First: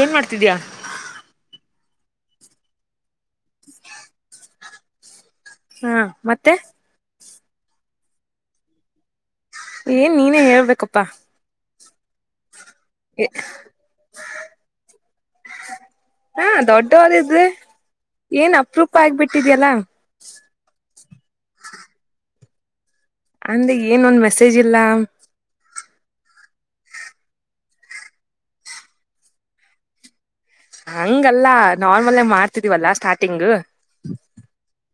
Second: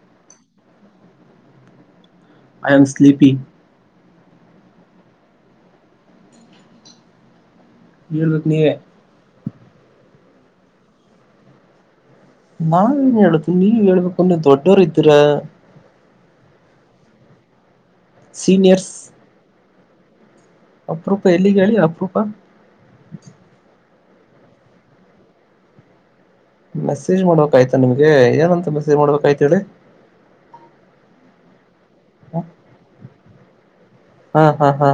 ಏನ್ ಮಾಡ್ತಿದ್ಯಾ. ಆಯಮ್ ಸ್ಲೀಪಿಂಗ್. [inaudible] ಹಾ ಮತ್ತೆ. ಎಳ್ಬೇಕ ನೀವೆ. ಏನ್ ನೀನೇ ಹೇಳ್ಬೇಕಪ್ಪಾ. ನಾವೇನ್ ಹೇಳತ್ ನೀವ ಹೇಳ್ಬೇಕಂದ್ ನಿವ್ ದೊಡ್ಡೋರ್ ಇದ್ದೀರ. ಟೋ ಲಿಡ್ಲಿ. ಏನ್ ಅಪ್ರೂಪ ಆಗ್ಬಿಟ್ಟಿದ್ಯಲ್ಲಾ. ಅಪರೂಪ ಎಲ್ಲಿಗ್ ಹೇಳಿ ಅಪ್ರೂಪ. ಅಂದೇ ಏನೊಂದ್ ಮೆಸೇಜ್ ಇಲ್ಲ. ಮೆಸೇಜ್ ಮಾಡ್ಬೇಕಾಯ್ತಾ ನಿಮ್ಗೆ ಏನಂತ ಮೆಸೇಜ್ ಮಾಡ್ಬೇಕಾಯ್ತ ಹೇಳಿ ಹಂಗಲ್ಲ ನಾರ್ಮಲ್ಾಗ ಮಾಡ್ತಿದೀವಲ್ಲ ಸ್ಟಾರ್ಟಿಂಗ್ ಹಾ ಹಾ ಹಾ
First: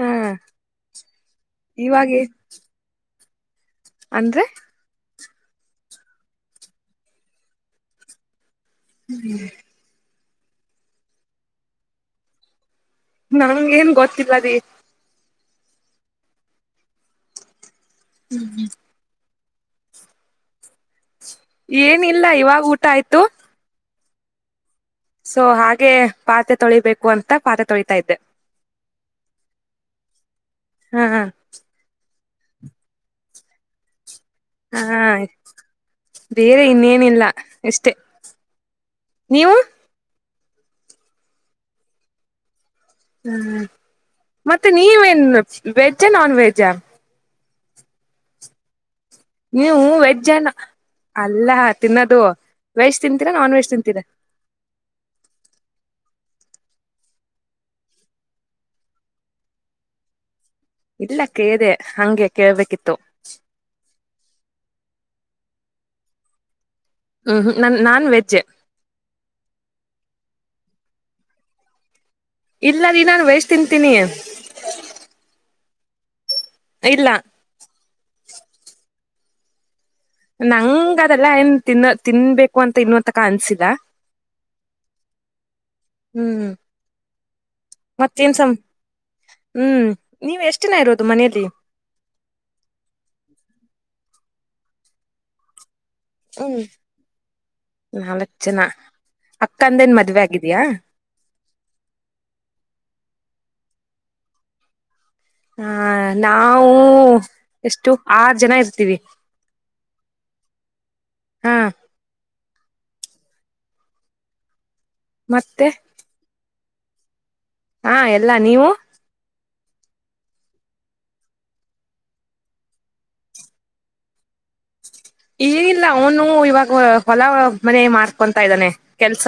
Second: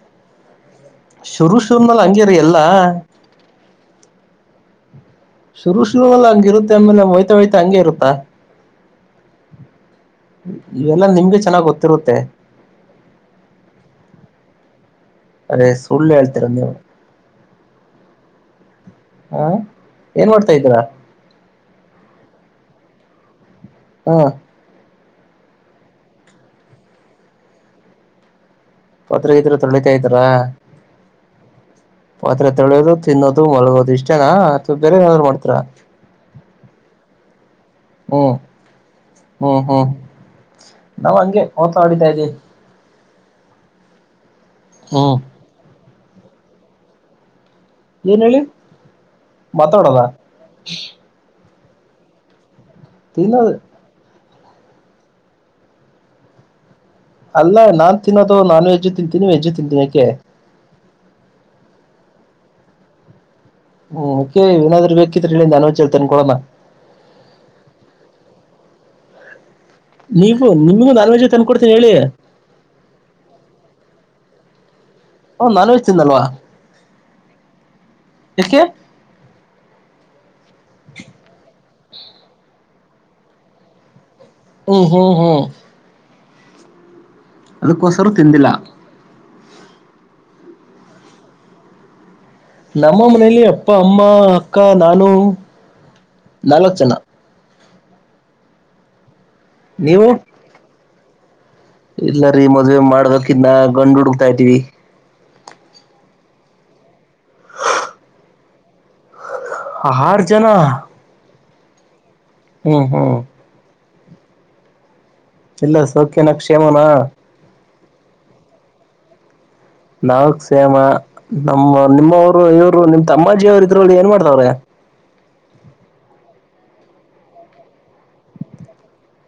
ಹಾ ಶುರು ಶುರ್ನಲ್ ಇವಾಗೆ ಹಂಗೇರಿ ಎಲ್ಲಾ. ಅಂದ್ರೆ. ಶುರು ಶುರು ಎಲ್ಲ ಹಂಗ ಇರುತ್ತೆ ಆಮೇಲೆ ಹೊಯ್ತಾ ಹೊಯ್ತಾ ಹಂಗಗೆ ಇರುತ್ತಾ. ಹ್ಮ್. ಇವೆಲ್ಲಾ ನಿಮ್ಗೆ ಚೆನ್ನಾಗ್ ಗೊತ್ತಿರುತ್ತೆ. ನನ್ ಏನ್ ಗೊತ್ತಿಲ್ಲದ. ಅದೇ ಸುಳ್ಳ ಆಳ್ ತಿರಂದ. ಹ್ಮ್ ಹ್ಮ್. ಹಾ ಏನ್ ಮಾಡ್ತಾ ಇದ್ದೀರಾ. ಏನಿಲ್ಲ ಇವಾಗ ಊಟ ಆಯ್ತು. ಹಾ. ಸೊ ಹಾಗೆ ಪಾತ್ ತೊಳಿಬೇಕು ಅಂತ ಪಾತ್ ತೊಳತಾ ಇದ್ದೆ. ಪತ್ರಿಕ ಇದ್ರೆ ತೊರಳಿತಾಾಯತಾರಾ. ಹ್ಮ ಹಾ. ಪಾತ್ರೆ ತಳೋದು ತಿನ್ನೋದು ಮಲಗೋದು ಇಷ್ಟ ಅವಾ ಬೇರೆ ಹಾ ಏನಾದರು ಮಾಡ್ತಾರ ಬೇರೆ ಇನ್ನೇನಿಲ್ಲ ಇಷ್ಟೇ ಹ್ಮ್ ನೀವು ಹ್ಮ್ ಹ್ಮ್! ನಾವ ಹಂಗೆ ಓತ ಆಡಿತಾ ಇದ್ದಿ ಹ್ಮ್ ಹ್ಮ. ಮತ್ತೆ ಹ್ಮ್ ನೀವೇನ್ ವಜ. ಚೆ ನಾನ್ವೆೆಜ್ ಏನ್ ಹೇಳಿ. ನೀವು ಮಾತಾಡೋದ ವೆಜ್ಜನ ಅಲ್ಲಾ ಹ ತಿನ್ನದು, ವೆಜ್ ತಿಂತೀರಾ ತಿನ್ನೋದು ನನ್ ವೆಜ್ ತಿಂತೀರಾ? ಅಲ್ಲ ನಾನ್ ತಿನ್ನೋದು ನಾನ್ ವೆಜ್ಜು ತಿಂತೀನಿ ವೆಜ್ಜು ತಿಂತೀನ ಯಾಕೆ? ಇಲ್ಲ ಕೇಳದೆ ಹಂಗೆ ಕೇಳ್ಬೇಕಿತ್ತು. ಹ್ಮ್ ಓಕೆ ಏನಾದ್ರು ಬೇಕಿದ್ರ ಅನ್ೋಳ್ ತನ್ಕೊಳಣ. ಹ್ಮ್ ನನ್ ನಾನ್ವೆೆಜ್ ನೀವು ನಿಮಗೂ ನಾಲ್ವೇ ಜ ತಂದ ಕೊಡ್ತೀನಿ ಹೇಳಿ ಇಲ್ಲ ರೀ ನಾನು ವಯಸ್ ತಿಂತೀನಿ ನಲೋ್ಿಂದಲ್ವಾ ಇಲ್ಲ‌ ಯಾಕೆ ನಂಗ ಅದೆಲ್ಲ ಎನ್ ತಿನ್ನ ತಿನ್ಬೇಕು ಅಂತ ಇನ್ನುವಂತಕ ಅನ್ಸಿಲ್ಲ. ಓ ಹೋ ಹ್ಮ ಹ್ಮ್್ಮ ಅದಕ್ಕೋಸ್ಕರ ತಿಂದಿಲ್ಲ ಹ್ಮ್ ನೀವ ಎಷ್ಟ ಜನ ಇರೋದು ಮನೇೆಯಲ್ಲಿ? ನಮ್ಮ ಮನೇಲಿ ಅಪ್ಪ, ಅಮ್ಮ ಅಕ್ಕ ನಾನು, ನಾಲ್ಕ ಜನಾ, ನಾಲ್ಕ ಜನಾ, ಅಕ್ಕಂದೇನ್ ಮದ್ವೆ ಆಗಿದ್ಯಾಾ? ಇಲ್ಲರಿೀ ಮದ್ವೆ ಮಾಡ್ಬೇಕಕನ್ನ ಗಂಡು ಹುಡುಕ್ತಾ ಇತಿೀವಿ. ಹಾ ನಾವು ಎಷ್ಟು ಆದ ಜನ ಇರ್ತೀವಿ‌ ಆರ್ ಜನಾ? ಹ್ಮ ಹಾ ಮತ್ತೆ ಇಲ್ಲ ಸೌಖ್ಯ ನಕ್ಷ? ‌‍ಕ್ಷೆಮನಾ ಹಾ ಎಲ್ಲಾ ನೀವು ನಾವಕ್ ಸೇಮ ನಮ್ಮ ನಿಮ್ಮವರು ಇವರು ನಿಮ್ ತಮ್ಮಾಜಿಯವರು ಇದ್ರಲ್ಲಿ ಏನ್ ಮಾಡ್ತವ್ರೆ. ಏನಿಲ್ಲ ಅವನು ಇವಾಗ ಹೊಲ ಮನೆ ಮಾಡ್ಕೊತಾ ಇದ್ದಾನೆ. ಕೆಲ್ಸ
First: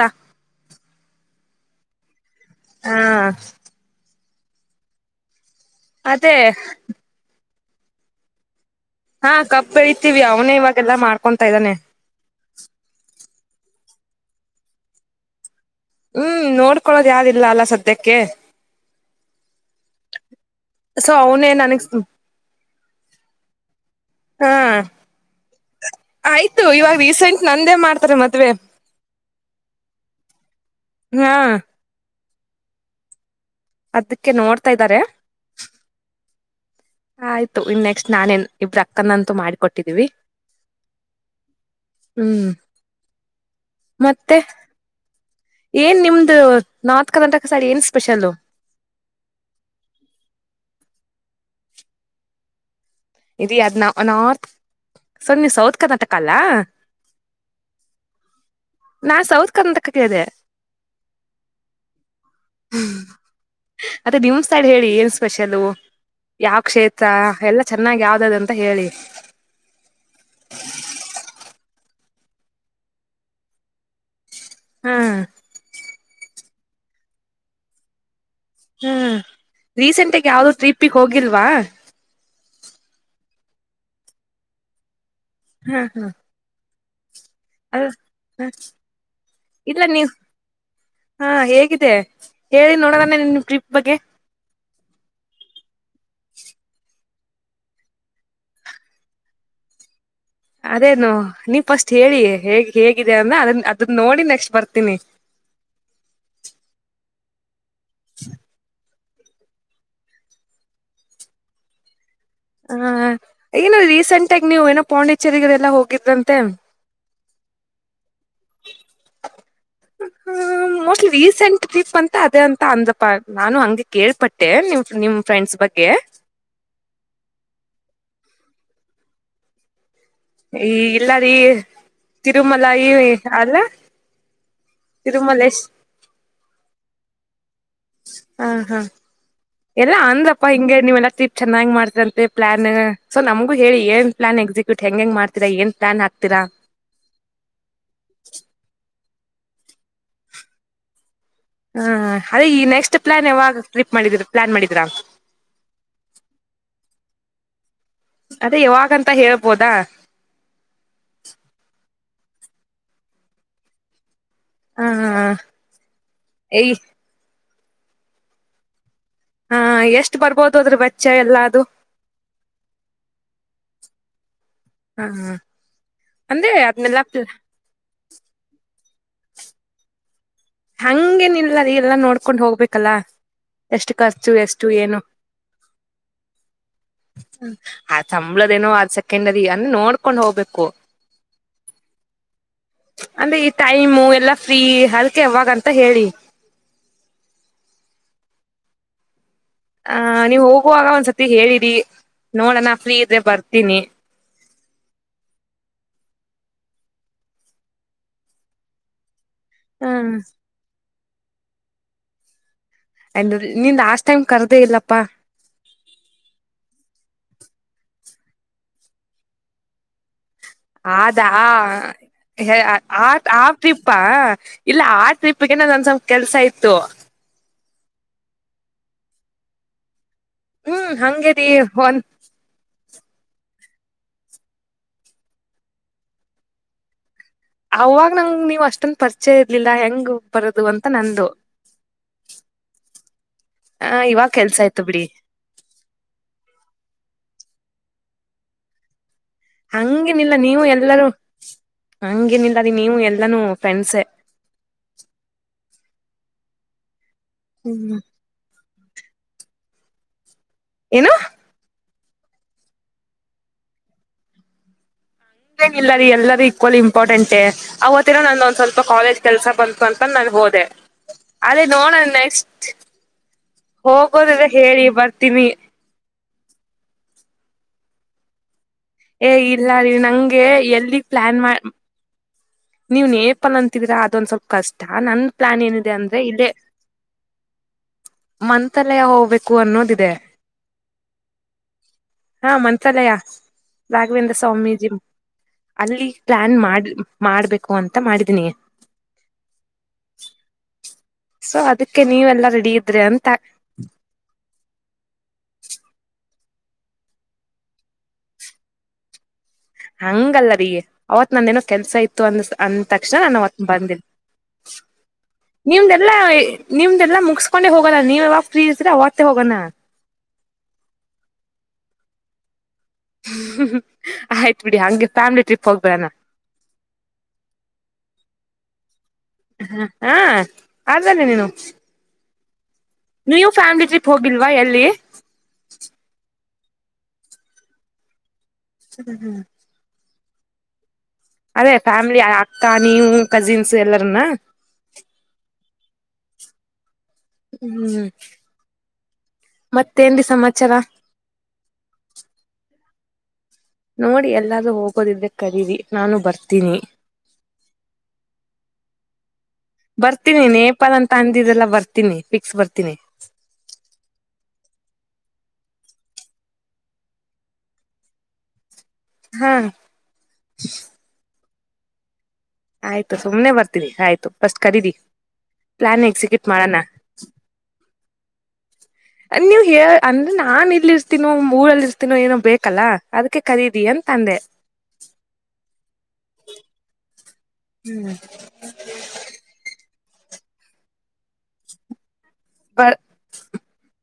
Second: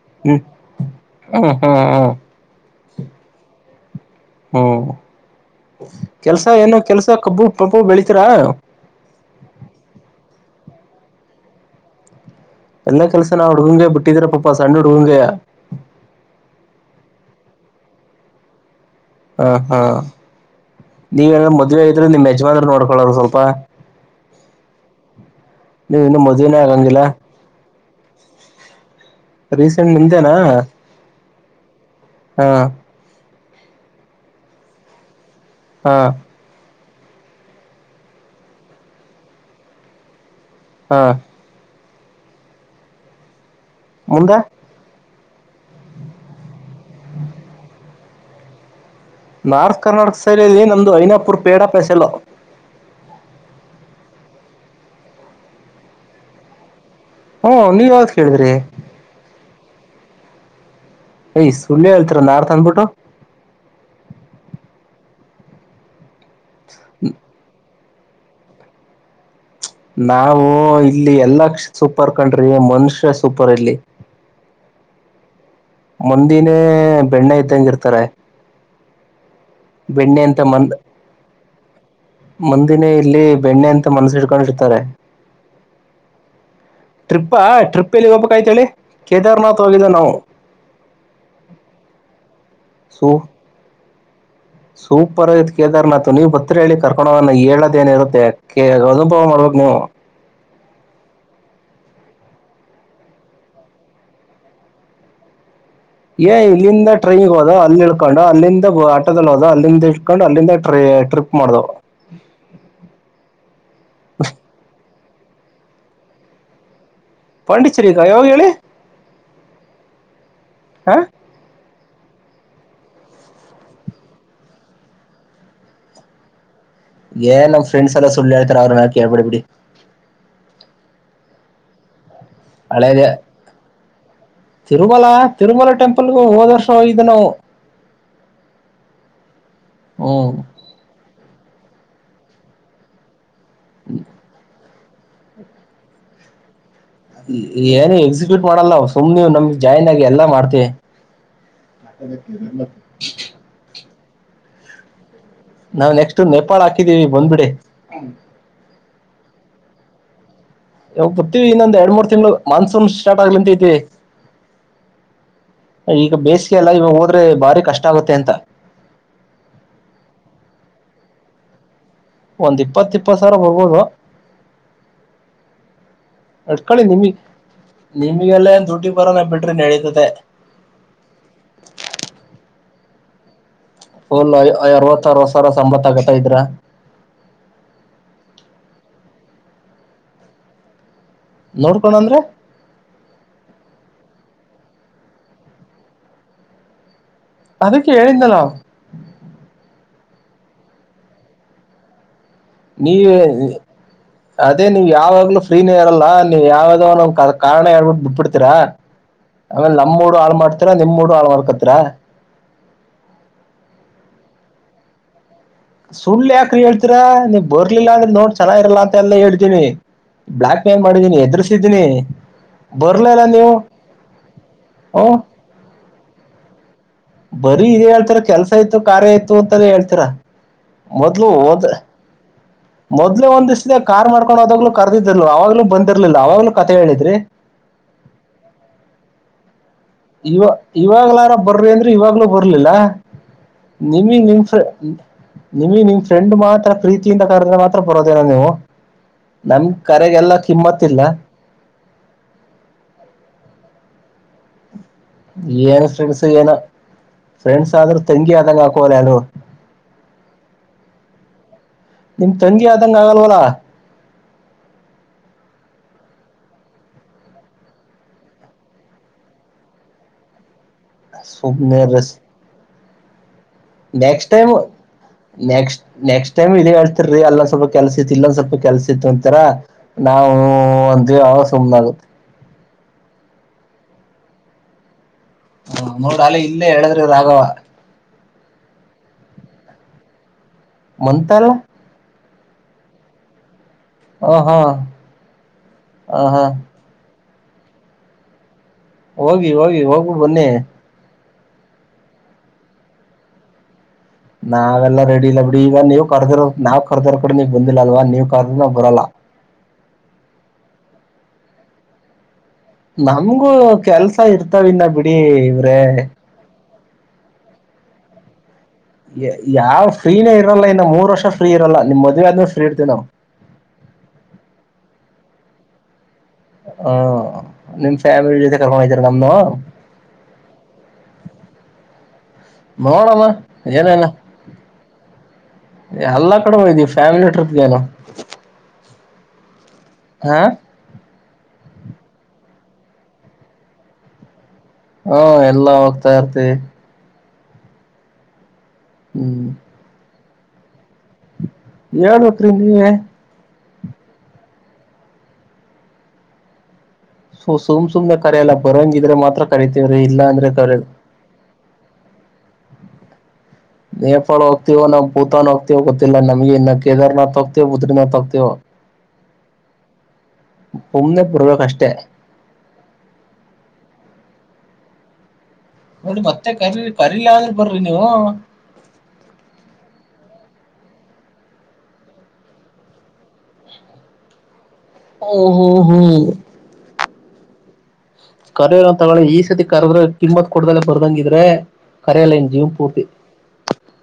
ಹ್ಮ ಹ್ಮ್ ಹ್ಮ್ ಹಾ ಹ್ಮ ಅದೇ ಕೆಲ್ಸ ಏನು ಕೆಲ್ಸ ಕಬ್ಬು, ಪಪ್ಪು ಬೇಲಿತೀರಾ ಹಾ ಕಪ್ಪಳತೀವಿ ಅವನೇ ಇವಾಗೆಲ್ಲಾ ಮಾಡ್ಕೊತಾ ಇದ್ದಾನೆ ಲ್ಲ ಕೆಲಸ ನಾ ಹುಡುಗಂಗೆ ಬಿಟ್ಟಿದ್ರ ಪಾಪಾ ಸಣ್ಣ ಹುಡುಗಗೆ ಹ್ಮ್ ನೋಡ್ಕೊಳೋದ ಯಾವ್ದಿಲ್ಲ ಅಲ್ಲ ಸದ್ಯಕ್ಕೆ ಹಾ ಹಾ ಸೊ ಅವನೇ ನೀವೇಏನಾದ್ರು ಮದ್ವೆ ನನಗ್ ಆಗಿದ್ರೆ ನಿಮ್ ಯಜಮಾನ್ರು ನೋಡ್ಕೊಳರು ಸ್ವಲ್ಪ ಹಾ ನೀವ ಇನ್ನು ಮದ್ವನೇ ಆಯ್ತು ಇವಾಗ ಆಗಂಗಿಲ್ಲ ರೀಸೆಂಟ್ ನಂದೇ ಮಾಡ್ತಾರೆ ಮದ್ವೆ ರೀಸೆಂಟ್ ನಿಂತೇನಾ ಹಾ ಹಾ ಅದಕ್ಕೆ ನೋಡ್ತಾ ಇದ್ದಾರೆ ಹಾ ಆಯ್ತು ಇನ್ ನೆಕ್ಸ್ಟ್ ನಾನೇನ್ ಇಬ್ಬರ ಅಕ್ಕನಂತು ಮಾಡಿಕೊಟ್ಟಿದ್ದೀವಿ ಹಾ ಹ್ಮ್ ಮುಂದೆ ಮತ್ತೆ ಏನ್ ನಿಮ್ದು ನಾರ್ತ್ ಕರ್ನಾಟಕ ಸೈಡ್ ಪಸಾಲೋ ನಾರ್ತ್ ಕರ್ನಾಟಕ ಸೈಡ್ಲ್ಲಿ ನಂದು ಐನಾಪುರ್ ಪೇಡಾ ಪಸೆಲ್ಲ ಇದ ಅದ್ ನ ನಾರ್ತ್ ಸರ್ ನೀವು ಸೌತ್ ಕರ್ನಾಟಕ ಅಲ್ಲ ಹ್ಮ ನೀವ ಯಾವ್ದ ಕೇಳಿದ್ರಿ ನಾ ಸೌತ್ ಕರ್ನಾಟಕಕ್ಕೆ ಇದೆ ಯ್ ಸುಳ್ಳು ಹೇಳ್ತರ ನಾರ್ ತ ಅಂದಬಿಟ್ಟು ಸ್ಪೆಷಲ ಯಾವ ಕ್ಷೇತ್ರ ಎಲ್ಲ ಚೆನ್ನಾಗ ಯಾವ್ದದ ಅಂತ ಹೇಳಿ ನಾವು ಇಲ್ಲಿ ಎಲ್ಲ ಕಷ ಸ ಸೂಪರ್ ಕಂಡ್ರಿ ಮನುಷ್ಯ ಸೂಪರ್ ಇಲ್ಲಿ ಹಾ್ ಮುಂದಿನೇ ಬೆಣ್ಣೆ ಇದ್ದಂಗ ಇರ್ತಾರೆ ಹ್ಮ್ ಬೆಣ್ಣೆ ರೀಸೆಂಟಗ ಅಂತ ಯಾವ್ದ ಟ್ರಿಪಿಗೆ ಹೋಗಿಲ್ವಾ ಮುಂದಿನೇ ಇಲ್ಲಿ ಬೆಣ್ಣೆ ಅಂತ ಮನ್ಸಿಡ್ಕೊಂಡಿರ್ತಾರೆ ಹಾ ಹಾ ಅದ ಟ್ರಿಪ್ ಎಲ್ಲಿ ಹೋಗ್ಬೇಕಾಯ್ತ ಹೇಳಿ ಕೇದಾರ್ನಾಥ್ ಇಲ್ಲ ಹೋಗಿದ್ದ ನೀವು ನಾವು ಹಾ ಹೇಗಿದೆ ಹೇಳಿ ಸೂ ನೋಡದಾನ ನಿ ಟ್ರಿಪ್ ಬಗ್ಗೆ ಸೂಪರ್ ಆಗ ಕೇದಾರ್ನಾತು ನೀವ್ ಬರ್ತೀರಾ ಹೇಳಿ ಕರ್ಕೊಂಡವನ್ನು ಹೇಳದ ಏನಿರುತ್ತೆ ಕೆ ಅನುಭವ ಮಾಡ್ಬೇಕಕ್ ನೀವು ಅದೇನು ನೀ ಫಸ್ಟ್ ಹೇಳಿ ಹೇಗ್ ಹೇಗಿದೆ ಅನ್ನ ಅದನ್ ಅದನ್ನ ನೋಡಿ ನೆಕ್ಸ್ಟ್ ಬರ್ತೀನಿ ಏ ಇಲ್ಲಿಂದ ಟ್ರೈನ್ಗೆ ಹೋದ ಅಲ್ಲಿ ಇಲ ಕೊಂಡು ಅಲ್ಲಿಂದ ಅಲ್ಲಿಂದ ಇಟ್ಕೊಂಡು ಅಲ್ಲಿಂದ ಟ್ರಿಪ್ ಮಾಡ್ದವ ಹ ಏನ ರೀಸೆಂಟ್ ಆಗ ನೀವ್ ಏನ ಪಾಂಡಿಚರಿಗರೆಲ್ಲಾ ಹೋಗಿದ್ರಂತೆ. ಪಂಡಿಚರಿ. ಹ್ಮ ಹ ಮೋಸ್ಟ್ ರೀಸೆಂಟ್ ಟಿಪ್ ಅಂತ ಅದೇ ಅಂತ ಅಂದ ನಾನು ಹಂಗೆ ಕೇಳ್ಪಟ್ಟೆ ನಿಮ್ ನಿಮ್ ಫ್ರೆಂಡ್ಸ್ ಬಗ್ಗೆ ಏನ್ ನಮ್ ಫ್ರೆಂಡ್ಸ್ ಎಲ್ಲ ಸುಳ್ಳು ಹೇಳ್ತಾರೆ ಅವ್ರ ನ ಕೇಳ್ಬಡ್ಬಿಡಿ ಈ ಇಲ್ಲ ರೀ ತಿರುಮಲ ಈ ಹಳೇದೆ ಅಲ್ಲ ತಿರುಮಲ ತಿರುಮಲೇಶ್ ತಿರುಮಲ ಟೆಂಪಲ್ಗ ಹೋದ್ ವರ್ಷ ಹೋಗಿದೆ ನಾವು! ಹ್ಮ ಹಾ ಎಲ್ಲ ಹ್ಮ್ ಅಂದ್ರಪ್ಪಾ ಹಿಂಗೆ ನಿವೆ ಎಲ್ಲ ತಿ ಚೆನ್ನಾಗಿ್ ಮಾಡ್ತಂತೆ ಪ್ಲಾನ್ ಸ ನಮಗೂ ಹೇಳಿ ನ್ ಪ್ಲಾನ್ ಎಕ್ಸಿಟ್. ಬಿಟ್ ಹ ಹೆಂಗ ಮಾಡ್ತೀಾ ಏನ್ ಪ್ಲಾನ್ ಹಗ್ತೀರಾ. ಏನು ಎಕ್ಸಿಕ್ಯೂಟ್ ಮಾಡಲ್ಲ. ಸುಮ್ ನೀವು ನಮ್ಗ್ ಜಾಯನ್ ಆಗಿ ಎಲ್ಲ ಮಾಡ್ತೀವಿ. ಹ್ಮ ಅದೇ ಈ ನೆಕ್ಸ್ಟ್ ಪ್ಲಾನ್ ಯಾವಾಗ? ಮಾಡಿದೀರಾ ಪ್ಲಾನ್ ಮಾಡಿದೀರಾ? ನಾವವು ನೆಕ್ಸ್ಟ್ ನೇಪಾಳ ಹಾಕಿದ್ದೀವಿ ಬಂದ್ಬಿಡಿ. ಅದೇ ಯಾವಾಗಂತ ಹೇಳಬ ಬೋದಾ ಯಾವಾಗ ಬರ್ತೀವಿ ಇನ್ನೊಂದ ಎರಡ್ ಮೂರ್ ತಿಂ್ಳ ಮಾನ್ಸೂನ್ ಸ್ಟಾರ್ಟ್ ಆಗ್ಲಿಂತ ಐತಿ! ಹ ಹ ಈಗ ಬೇಸಿಗೆ ಎಲ್ಲ ಇವಾಗ ಹೋದ್ರೆ ಬಾರಿ ಕಷ್ಟ ಆಗುತ್ತೆ ಅಂತ. ಹಾ ಎಷ್ಟ್ ಬರ್ಬೋದು ಅದ್ರ ಬಚ್ಚ ಎಲ್ಲದುೂ. ಒಂದ್ ಇಪ್ಪತ್ ಇಪ್ಪತ್ತು ಸಾವಿರ ಹೋಗೋದು. ಹ ಅಂದ್ರೆ ಅಡ್ಕಳಿ ನಿಮ ಅದನ್ನೆಲ್ಲಾ ನಿಮಗೆ ಎಲ್ಲಏ ಟಿ ರ ಬಿಡ್ರೆ ನಡೀತದೆ. ಹಂಗೇನಲ್ಲ ಅದ ಎಲ್ಲಾ ನೋಡ್ಕೊಂಡ್ ಹೋಗ್ಬೇಕು ಅ ಕಲ ಎಷ್ಟು ಖರ್ಚು ಫುಲ್ ಎಷ್ಟು ಏನು ಅರವತ್ ಅರವತ್ ಸಾವಿರ ಸಂಬತ್ ಆಗತ್ತ ಇದ್ರ ಆ ಸಂಬಳದೇನೋ ಅ ಸೆಕೆಂಡ್ದಿ ಅನ್ನ ನೋಡ್ಕೊಂಡ ಹೋಗ್ಬೇಕು ನೋಡ್ಕೊಂಡ್ ಅಂದ್ರೆ ಅಂದ್ರೆ ಈ ಟೈಮು ಎಲ್ಲಾ ಫ್ರೀ ಹಲ್ತ್ ಅವಾಗಂತ ಹೇಳಿ. ಅದು ಕೇಳೇಳಿಂದಲೋ ಆ ನೀವ್ ಹೋಗುವಾಗ ಒಂದ್ಸತಿ ಹೇಳಿರಿ ನೋಡ ನಾ ಫ್ರೀ ನೀವೇ ಇದ್ರೆ ಬರ್ತೀನಿ ಅದೇ ನೀವ್ ಯಾವಾಗ್ಲೂ ಫ್ರೀನ ಇರಲ್ಲ ನೀವ್ ಯಾವದೋ ಒ ಕಾರಣ ಹೇಳ್ಬಿಟ್ಟು ಬಿಟ್ಬ ಬಿಿಡ್ತೀರಾ ಆಮೇಲೆ ನಮ್ಮ ಹ್ಮ್ ಮೂಡ್ ಹಾಳ್ ಮಾಡ್ತಾರ ನಿಮ್ ಮೂಡು ಆಳ ಮರ್ಕತ್ರ ಅ ನಿನ್ ಆಸ್ಟ್ ಟೈಮ್ ಕರ್ದೇ ಇಲ್ಲಪ್ಪಾ ಸುಳ್ಳು ಯಾಕ್ರಿ ಹೇಳ್ತೀರಾ ನೀವ್ ಬರ್ಲಿಲ್ಲ ಅಂದ್ರೆ ನೋಡ್ ಚೆನ್ನಾಗಿ ಇರಲ್ಲಾ ಅಂತ ಎಲ್ಲ ಹೇಳ್ತೀನಿ ಬ್ಲಾಕ್ ಮೇಲ್ ಮಾಡಿದೀನಿ ಆದದಾ ಎದುರಿಸಿದ್ದೀನಿ ಆ ಬರ್ಲಿಲ್ಲ ಆ ನೀವು ಟ್ರಿಪ್ಪಾ ಇಲ್ಲ ಆ ಹ್ಮ್ ಟ್ರಿಪ್ಗೆ ನಂದ ಸ್ವಲ್ಪ ಕೆಲ್ಸ ಇತ್ತು ಬರೀ ಇದೇ ಹೇಳ್ತರಾ ಕೆಲ್ಸ ಆಯ್ತು ಕಾರ್ಯ ಆಯತು ಅಂತ ಹೇಳ್ತರಾ ಹ್ಮ್ ಹಂಗೇರಿ ಒನ್ ಮೊದ್ಲೆ ಒಂದ್ ಇಸ್ಟ ಕಾರ್ ಮಾಡ್ಕೊಂಡ್ದಾಗ್ಲು ಕರ್ದಿದ್ಲ್ಲು ಅವವಾಗ್ಲುೂ ಬಂದಿರ್ಲಿಲ್ಲ ಅವವಾಗ್ಲುೂ ಕತೆ ಹೇಳಿದ್ರಿ ಅವಾಗ ನಂಗ್ ನೀವ್ ಅಷ್ಟೊಂದು ಪರಿಚಯ ಇರ್ಲಿಲ್ಲ ಹೆಂಗ್ ಇವ ಬರದು ಅಂತ ನಂದು ಇವಾಗ್ಲಾರ ಬರ್ರಿ ಅಂದ್ರೆ ಇವಾಗ್ಲೂ ಬರ್ಲಿಲ್ಲ ಆ ನಿಮಗ ಇವಾಗ ನಿನ್ ಕೆಲ್ಸ ಫ್ರ ಆಯ್ತು ಬಿಡಿ ನಿಮ ನಿನ್ ಫ್ರೆಂಡ್ ಮಾತ್ರ ಪ್ರೀತಿಯಿಂದ ಕಾರದ್ರೆ ಮಾತ್ರ ಬರೋದೇನ ನೀವು ನಮ್ ಕರೆಗೆಲ್ಲ ಹಂಗೇನಿಲ್ಲ ನೀವು ಕಿಮ್ಮತ್ತಿಲ್ಲ ಎಲ್ಲರೂ ಹಂಗೇನಿಲ್ಲ ಅದ ನೀವು ಎಲ್ಲಾನೂ ಫ್ರೆಂಡ್ಸೆ ಏನ ಫ್ರೆಂಡ್ಸ್ ಏನೋ ಫ್ರೆಂಡ್ಸ್ ಹ್ಮ್ ಆದ್ರು ತಂಗಿ ಆದಾಗ ಹಕ ಲಾನು ಏನು ನಿಮ್ ತಂಗೆ ಆದಂಗ ಆಗಲ್ವಲ ಇನ ಇಲ್ಲ ರೀ ಎಲ್ಲರೂ ಈಕ್ವಲ್ ಇಂಪಾರ್ಟೆಂಟ ಅವತ್ತ ಏನೋ ನಾನೊಂದ್ ಸ್ವಲ್ಪ ಕಾಲೇಜ್ ಕೆಲ್ಸ ಬಂತು ಅಂತ ನನ್ ಹೋದೆ ಅದೇ ಸುಮ್ನೆ ನೋಡೋಣ ನೆಕ್ಸ್ಟ್ ನೆಕ್ಸ್ಟ್ ಹೋಗೋದ್ರ ಹೇಳಿ ಬರ್ತೀನಿ ಟಮ್ ಇದೆೇತತಿರಿ ಅಲ್ಲ ಸ್ವಲ್ಪ ಕೆಲ್ಸ ಇಲ್ಲಂದ ಸ್ವಲ್ಪ ಕೆಲ್ಸ ಏ ತರ ಇಲ್ಲ ರೀ ನಾವು ನಂಗೆ ಒಂದ ಸುಮ್ನ ಆಾಗುತ್ತೆ ನೀವ್ನ್ ಪಲ್ ಅಂತಿದ್ರ ಅದೊಂದ್ ಸ್ವಲ್ಪ ಕಷ್ಟ ನನ್ ಪ್ಲಾನ್ ಹ ಏನಿದೆ ನಡಾಲ ಇಲ್ಲೇ ಹೇಳದ್ರೆ ಅ ಆಗವ ಮಂತಲೆ ಹೋಗ್ಬೇಕು ಅನ್ನೋದಿದೆ ಮಂತಲ್ಲ ಹಾ ಮಂತ್ರಾಲಯ ರಾಘವೇಂದ್ರ ಹ ಹಾ ಸ್ವಾಮೀಜಿ ಅಲ್ಲಿ ಹ ಹಾ ಪ್ಲಾನ್ ಮಾಡಿ ಮಾಡ್ಬೇಕು ಅಂತ ಮಾಡಿದೀನಿ ಹೋಗಿ ಹೋಗಿ ಹೋಗು ಬೊನ್ನೆ ಸೊ ಅದಕ್ಕೆ ನೀವೆಲ್ಲಾ ರೆಡಿ ಇದ್ರೆ ಅಂತ ನಾವೆಲ್ಲಾ ರೆಡಿ ಇಲ್ಲ ಬಿಡಿ ಈಗ ನೀವು್ ಕರ್ದಿರೋ ನಾವ್ ಕರ್ದಿರ ಕೂಡ ನೀ ಬಂದಿಲ್ಲ ಅಲ್ವಾ ನೀವ್ ಕರ್ದ ನಾವವು ಬರಲ್ಲ ಹಂಗಲ್ಲರಿ ಅವತ್ ನಂದೇನೋ ಕೆಲ್ಸ ಇತ್ತು ಅಂದ ಅಂದ ತಕ್ಷಣ ನಾನು ನಮ್ಗೂ ಅವತ್ ಬಂದಿಲ್ಲ ಕೆಲ್ಸ ಇರ್ತಾವನ್ನ ಬಿಡಿ ಇವ್ರೆ ನಿಮ್ದಲ್ಲ ಮುಗಿಸಸ್ಕೊಂಡೆ ಹೋಗೋಲ್ಲ ನೀವು ಯಾವ ಯಾವ ಫ್ರೀನ ಲ್ಲ ಇನ್ನು ಮೂರು ವರ್ಷ ಫ್ರೀ ಇರಲ್ಲ ನಿಮ್ಮ ಮದುವೆ ಆದ್ರ ್ಮ ಆಯ್ತ್ು ಬಿಡಿ ಹಂಗೆ ಫ್ಯಾಮಿಲಿ ಟ್ರಿಪ್ ಹೋಗ್ಬೇಣ ಹ ನಿಮ್ ಫ್ಯಾಮಿಲಿ ಜೊತೆ ಕರ್ಕೊಂಡ ಹ ಹಾ ಆದ್ದನೆೆ ನೀನು ನೋಡಮ್ಮ ನೀವು ಫ್ಯಾಮಿಲಿ ಏನೇನ ಟ್ರಿಪ್ ಹೋಗಿಲ್ವಾ ಎಲ್ಲಿ ಅಲ್ಲಕ್ಕ ಕ ಫಾಮಿಲಿ ಟ್ರಿಪ್ ಗಲ್ಲ ಸರಿ ಹ್ಮ್ ಹಾ ಅದೇ ಫ್ಯಾಮಿಲಿ ಅಕ್ಕ ನೀವು ಕಜಿನ್ಸ್ ಎಲ್ಲರನ್ನ ಹಾ ಎಲ್ಲಾ ಹೋಗ್ತಾ ಇರ್ತಿವಿ ಹ್ಮ ಹ್ಮ್ ಹ್ಮ್ ಮತ್ತೇನ್ ಸಮಾಚಾರ ಏನ್ ಉತ್ತರಿಂದ ನೋಡಿ ಎಲ್ಲಾರೂ ಹೋಗೋದ ಇದೆ ಕರೀರಿ ನಾನು ಬರ್ತೀನಿ ಸ ಸುಮ್ ಸುಮ್ನೆ ಕರಲ್ಲ ಬರಂಗಿದ್ರೆ ಮಾತ್ರ ಕರಿತೇವ್ರೀ ಇಲ್ಲ ಬರ್ತೀನಿ ಅಂದ್ರೆ ಕರೆಯದು ನೇಪಾಲ್ ಅಂತ ಅಂದಿದೆಲ್ಲ ಬರ್ತೀನಿ ಫಿಕ್ಸ್ ಬರ್ತೀನಿ ನೇಪಾಳ ಹೋಗ್ತೀವ ನಾವು ಭೂತಾನ್ ಹೋಗ್ತವೋ ಗೊತ್ತಿಲ್ಲ ನಮ್ಗೆ ಇ ಕದಾರ್ನಾಥ್ ಹೋಗತಿವ ಬುತ್್ರಿನಾಥ್ ಹೋಗ್ತೀವ ಹಾ ಅಷ್ಟೇ ಆಯ್ತು ಸುಮ್ನೆ ಬರ್ತೀರಿ ಆಯ್ತು ಪಾಸ್ಟು ಕರೀರಿ ಪ್ಲಾನ್ ನೋಡಿ ಎಕ್ಸಿಕ್ಯೂಟ್ ಮತ್ತೆ ಮಾಡೋಣ ಕರಿ ಕರಿಲ ಅ ಬರ್ರಿ ಹಓ ನೀವ್ ಹ ಅಂದ್ರೆ ನಾನ್ ಇಲ್ಲಿ ಇಸ್ತೀನೋ ಊರಲ್ಲಿ ಇರ್ತೀನೋ ಏನೋ ಬೇಕಲ್ಲ ಅದಕ್ಕೆ ಕರೀಿರಿ ಅಂತ ತಂದೆ ಹ್ಮ ಹ್ಮ್ ಹ್ಮ್ ಹ್ಮ್ ಕರರ ತಗಳಿ ಈ ಸತಿ ಕರದ್ರ ಕಿಮ್ಮತ್ ಕೊಡ್ದಲ್ಲ ಬರ್ದಂಗಿದ್ರೆ ಕರೆಯಲ್ಲ ಇನ್ ಜೀವನ್ ಬರ್ ಪೂರ್ತಿ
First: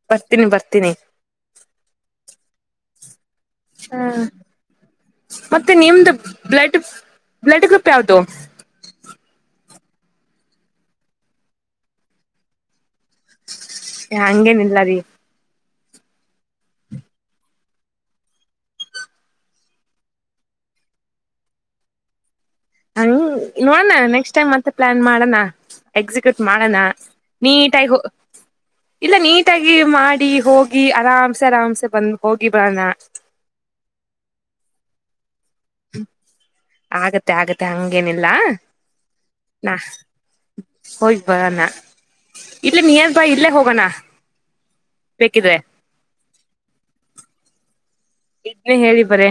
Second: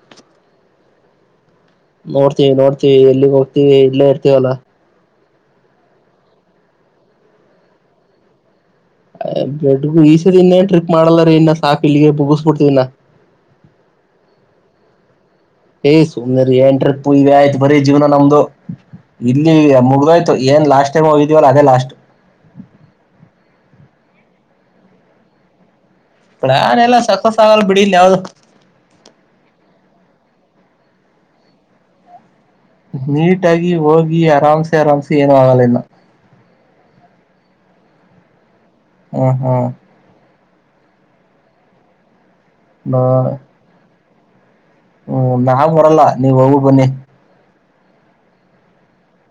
ಬರ್ತೀನಿ ಬರ್ತೀನಿ ನೋಡ್ತೀವಿ ನೋಡ್ತೀವಿ ಎಲ್ಲಿ ನೋಗ ಇರ್ವಿ ಹ ಇಡ್ಲ್ಲಾ ಇರ್ತೀವಲ್ಲಾ ಮತ್ತೆ ನಿಮ್ದ ಬ್ಲಡ್ ಬ್ಲಡ್ ಗ್ರೂಪ್ ಯಾವ್ದು ಎಡ್ ಈಸದ ಇನ್ನೇ ್ರಿ ಮಾಡಲ್ಲಾರ ಇನ್ನ ಸಾಕು ಇಲ್ಲಿಗೆ ಮುಗಿಸ್ಬಿಡ್ತಿದನಾ ಹಂಗೇನಿಲ್ಲ ರೀ ಏಯ್ ಸುಮ್ನಿರ್ರಿ ಏನ್ ಟ್ರಿಪ್ ಇ ಆಯ್ತು ಬರೀ ಜೀವನ ನಮ್ದು ಇಲ್ಲಿ ಮುಗ್ದೋಯ್ತು ಏನ್ ಲಾಸ್ಟ್ ಟೈಮ್ ಹೋಗಿದೀವಲ್ಲ ಅದೇ ಲಾಸ್ಟ್ ಹ ನೋಡಣ ನೆಕ್ಸ್ಟ್ ಟೈಮ್ ಮತ್ತೆ ಪ್ಲಾನ್ ಮಾಡಣ ಎಕ್ಸಿಕ್ಯೂಟ್ ಮಾಡೋಣ ಪ್ಲಾನ್ ಎಲ್ಲ ಸಕ್ಸಸ್ ಆಗಲ್ ಬಿಡಿ ನೀಟಗ ಇನ್ ಯಾವ್ದು ಇಲ್ಲ ನೀಟಾಗಿ ಮಾಡ ಡಿ ಹೋಗಿ ಆರಾಮ್ಸೆ ಆರಾಮ್ಸೆ ಬಂದ ನೀಟಾಗಿ ಹೋಗಿ ಆರಾಮ್ಸೆ ಆರಾಮ್ಸೆ ವಾಗಾಲನ್ನ ಆಗತ್ತೆ ಆಗತ್ತೆ ಹಂಗೇನಿಲ್ಲ ಹ್ಮ ಹಾ ಹಯ್ ಬಾನ ಇಲ್ಲ ನಿಯರ್ ಬಾಯ್ ಇಲ್ಲೇ ಹೋಗೋಣ ಹ್ಮ್ ನಾ ಬೇಕಿದ್ರೆ ಬರಲ್ಲ ನೀವ್ ಹೋಗು ಬನ್ನಿ ಇದನ್ನೇ ಹೇಳಿ ಬರ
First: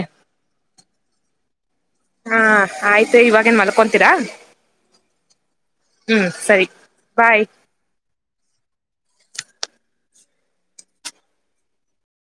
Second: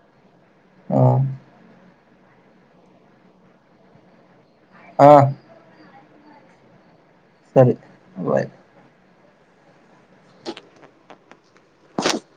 ಹಾ ಹಾ ಆಯ್ತು ಇವಾಗ ಏನ್ ಮಲ್ಕೊಂತೀರಾ ಹಾ ಹ್ಮ್ ಸರಿ ಬಾಯ್ ಸರಿ ಬಾಯ್ [inaudible]